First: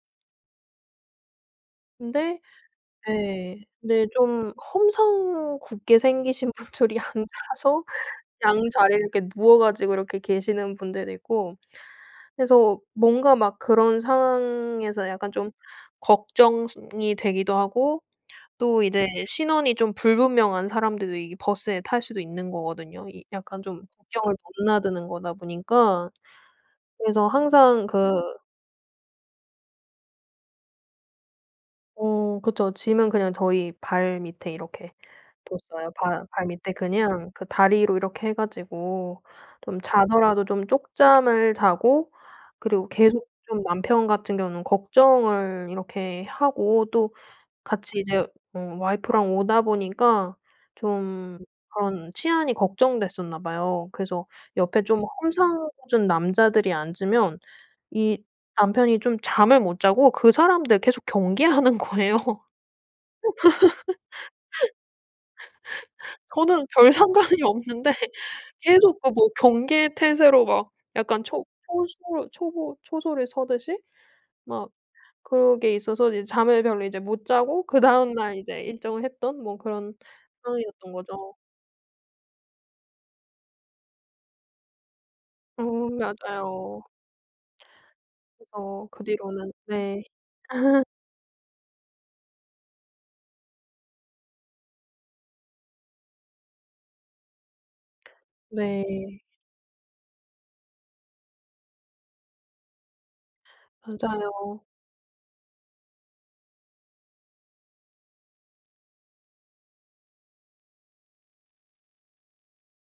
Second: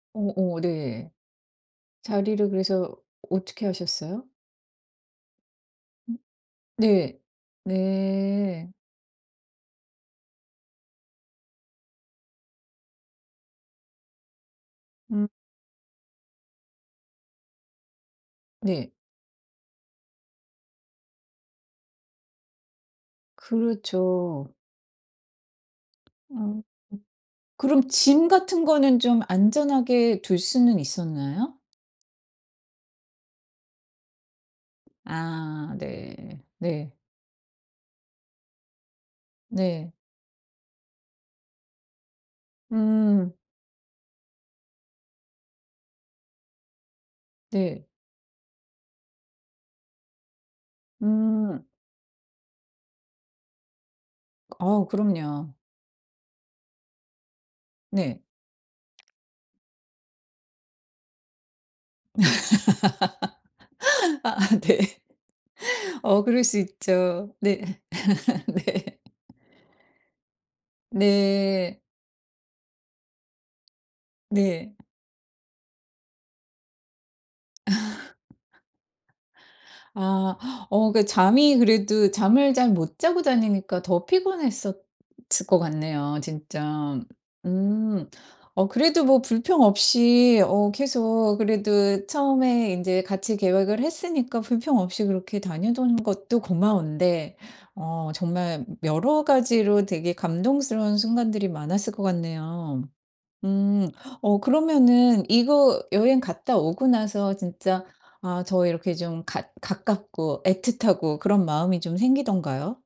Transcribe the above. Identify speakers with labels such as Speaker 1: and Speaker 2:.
Speaker 1: 어 어 네.
Speaker 2: 근데
Speaker 1: 자리를 그래서
Speaker 2: 예.
Speaker 1: 어떻게
Speaker 2: 네
Speaker 1: 하셨어요?
Speaker 2: 좀 험상궂게
Speaker 1: 음
Speaker 2: 생기신 분들이
Speaker 1: 네.
Speaker 2: 앉아서 양
Speaker 1: 네.
Speaker 2: 자리를 이렇게 누워 가지고 이렇게 계시는 분들도 있고 그래서 뭔가 막 그런 상황에서
Speaker 1: 음.
Speaker 2: 약간 좀 걱정스 이 되기도 하고 또
Speaker 1: 네.
Speaker 2: 이제 신원이 좀 불분명한 사람들도 이게 버스에 탈 수도 있는 거거든요. 이 약간 좀 국경을
Speaker 1: 그렇죠.
Speaker 2: 넘나드는 거다 보니까.
Speaker 1: 음 음.
Speaker 2: 그래서 항상
Speaker 1: 그럼 짐
Speaker 2: 그
Speaker 1: 같은 거는 좀 안전하게 둘 수는 있었나요?
Speaker 2: 어 그쵸. 짐은 그냥 저희 발 밑에 이렇게
Speaker 1: 아
Speaker 2: 뒀어요. 발
Speaker 1: 네.
Speaker 2: 발 밑에
Speaker 1: 네.
Speaker 2: 그냥 그 다리로 이렇게 해 가지고 좀
Speaker 1: 네.
Speaker 2: 자더라도 좀 쪽잠을 자고. 그리고 계속
Speaker 1: 음.
Speaker 2: 좀 남편 같은 경우는 걱정을 이렇게 하고 또
Speaker 1: 네.
Speaker 2: 같이 이제 어 와이프랑 오다 보니까 좀
Speaker 1: 음.
Speaker 2: 그런 치안이 걱정됐었나 봐요. 그래서 옆에
Speaker 1: 어
Speaker 2: 좀
Speaker 1: 그럼요.
Speaker 2: 험상궂은 남자들이 앉으면
Speaker 1: 네.
Speaker 2: 이 남편이 좀 잠을 못 자고 그 사람들 계속 경계하는 거예요.
Speaker 1: 아 네. 어 그럴 수
Speaker 2: 저는 별
Speaker 1: 있죠.
Speaker 2: 상관이
Speaker 1: 네.
Speaker 2: 없는데
Speaker 1: 네.
Speaker 2: 계속 그 뭐 경계 태세로 막 약간 초
Speaker 1: 네.
Speaker 2: 초소 초보 초소를 서 듯이 막
Speaker 1: 네.
Speaker 2: 그런 게 있어서 이제 잠을 별로 이제 못 자고 그다음 날 이제 일정을 했던 뭐 그런
Speaker 1: 아
Speaker 2: 상황이었던
Speaker 1: 어 그
Speaker 2: 거죠.
Speaker 1: 잠이 그래도 잠을 잘 못 자고 다니니까 더 피곤했었을 것
Speaker 2: 어
Speaker 1: 같네요
Speaker 2: 맞아요.
Speaker 1: 진짜. 음 어
Speaker 2: 그래서 그
Speaker 1: 그래도 뭐
Speaker 2: 뒤로는
Speaker 1: 불평
Speaker 2: 네.
Speaker 1: 없이 어 계속 그래도 처음에 인제 같이 계획을 했으니까 불평 없이 그렇게 다니던 것도 고마운데 어 정말
Speaker 2: 네.
Speaker 1: 여러 가지로 되게 감동스러운 순간들이 많았을 것 같네요. 음 어
Speaker 2: 맞아요.
Speaker 1: 그러면은 이거 여행 갔다 오고 나서 진짜 아 저 이렇게 좀 가 가깝고 애틋하고 그런 마음이 좀 생기던가요?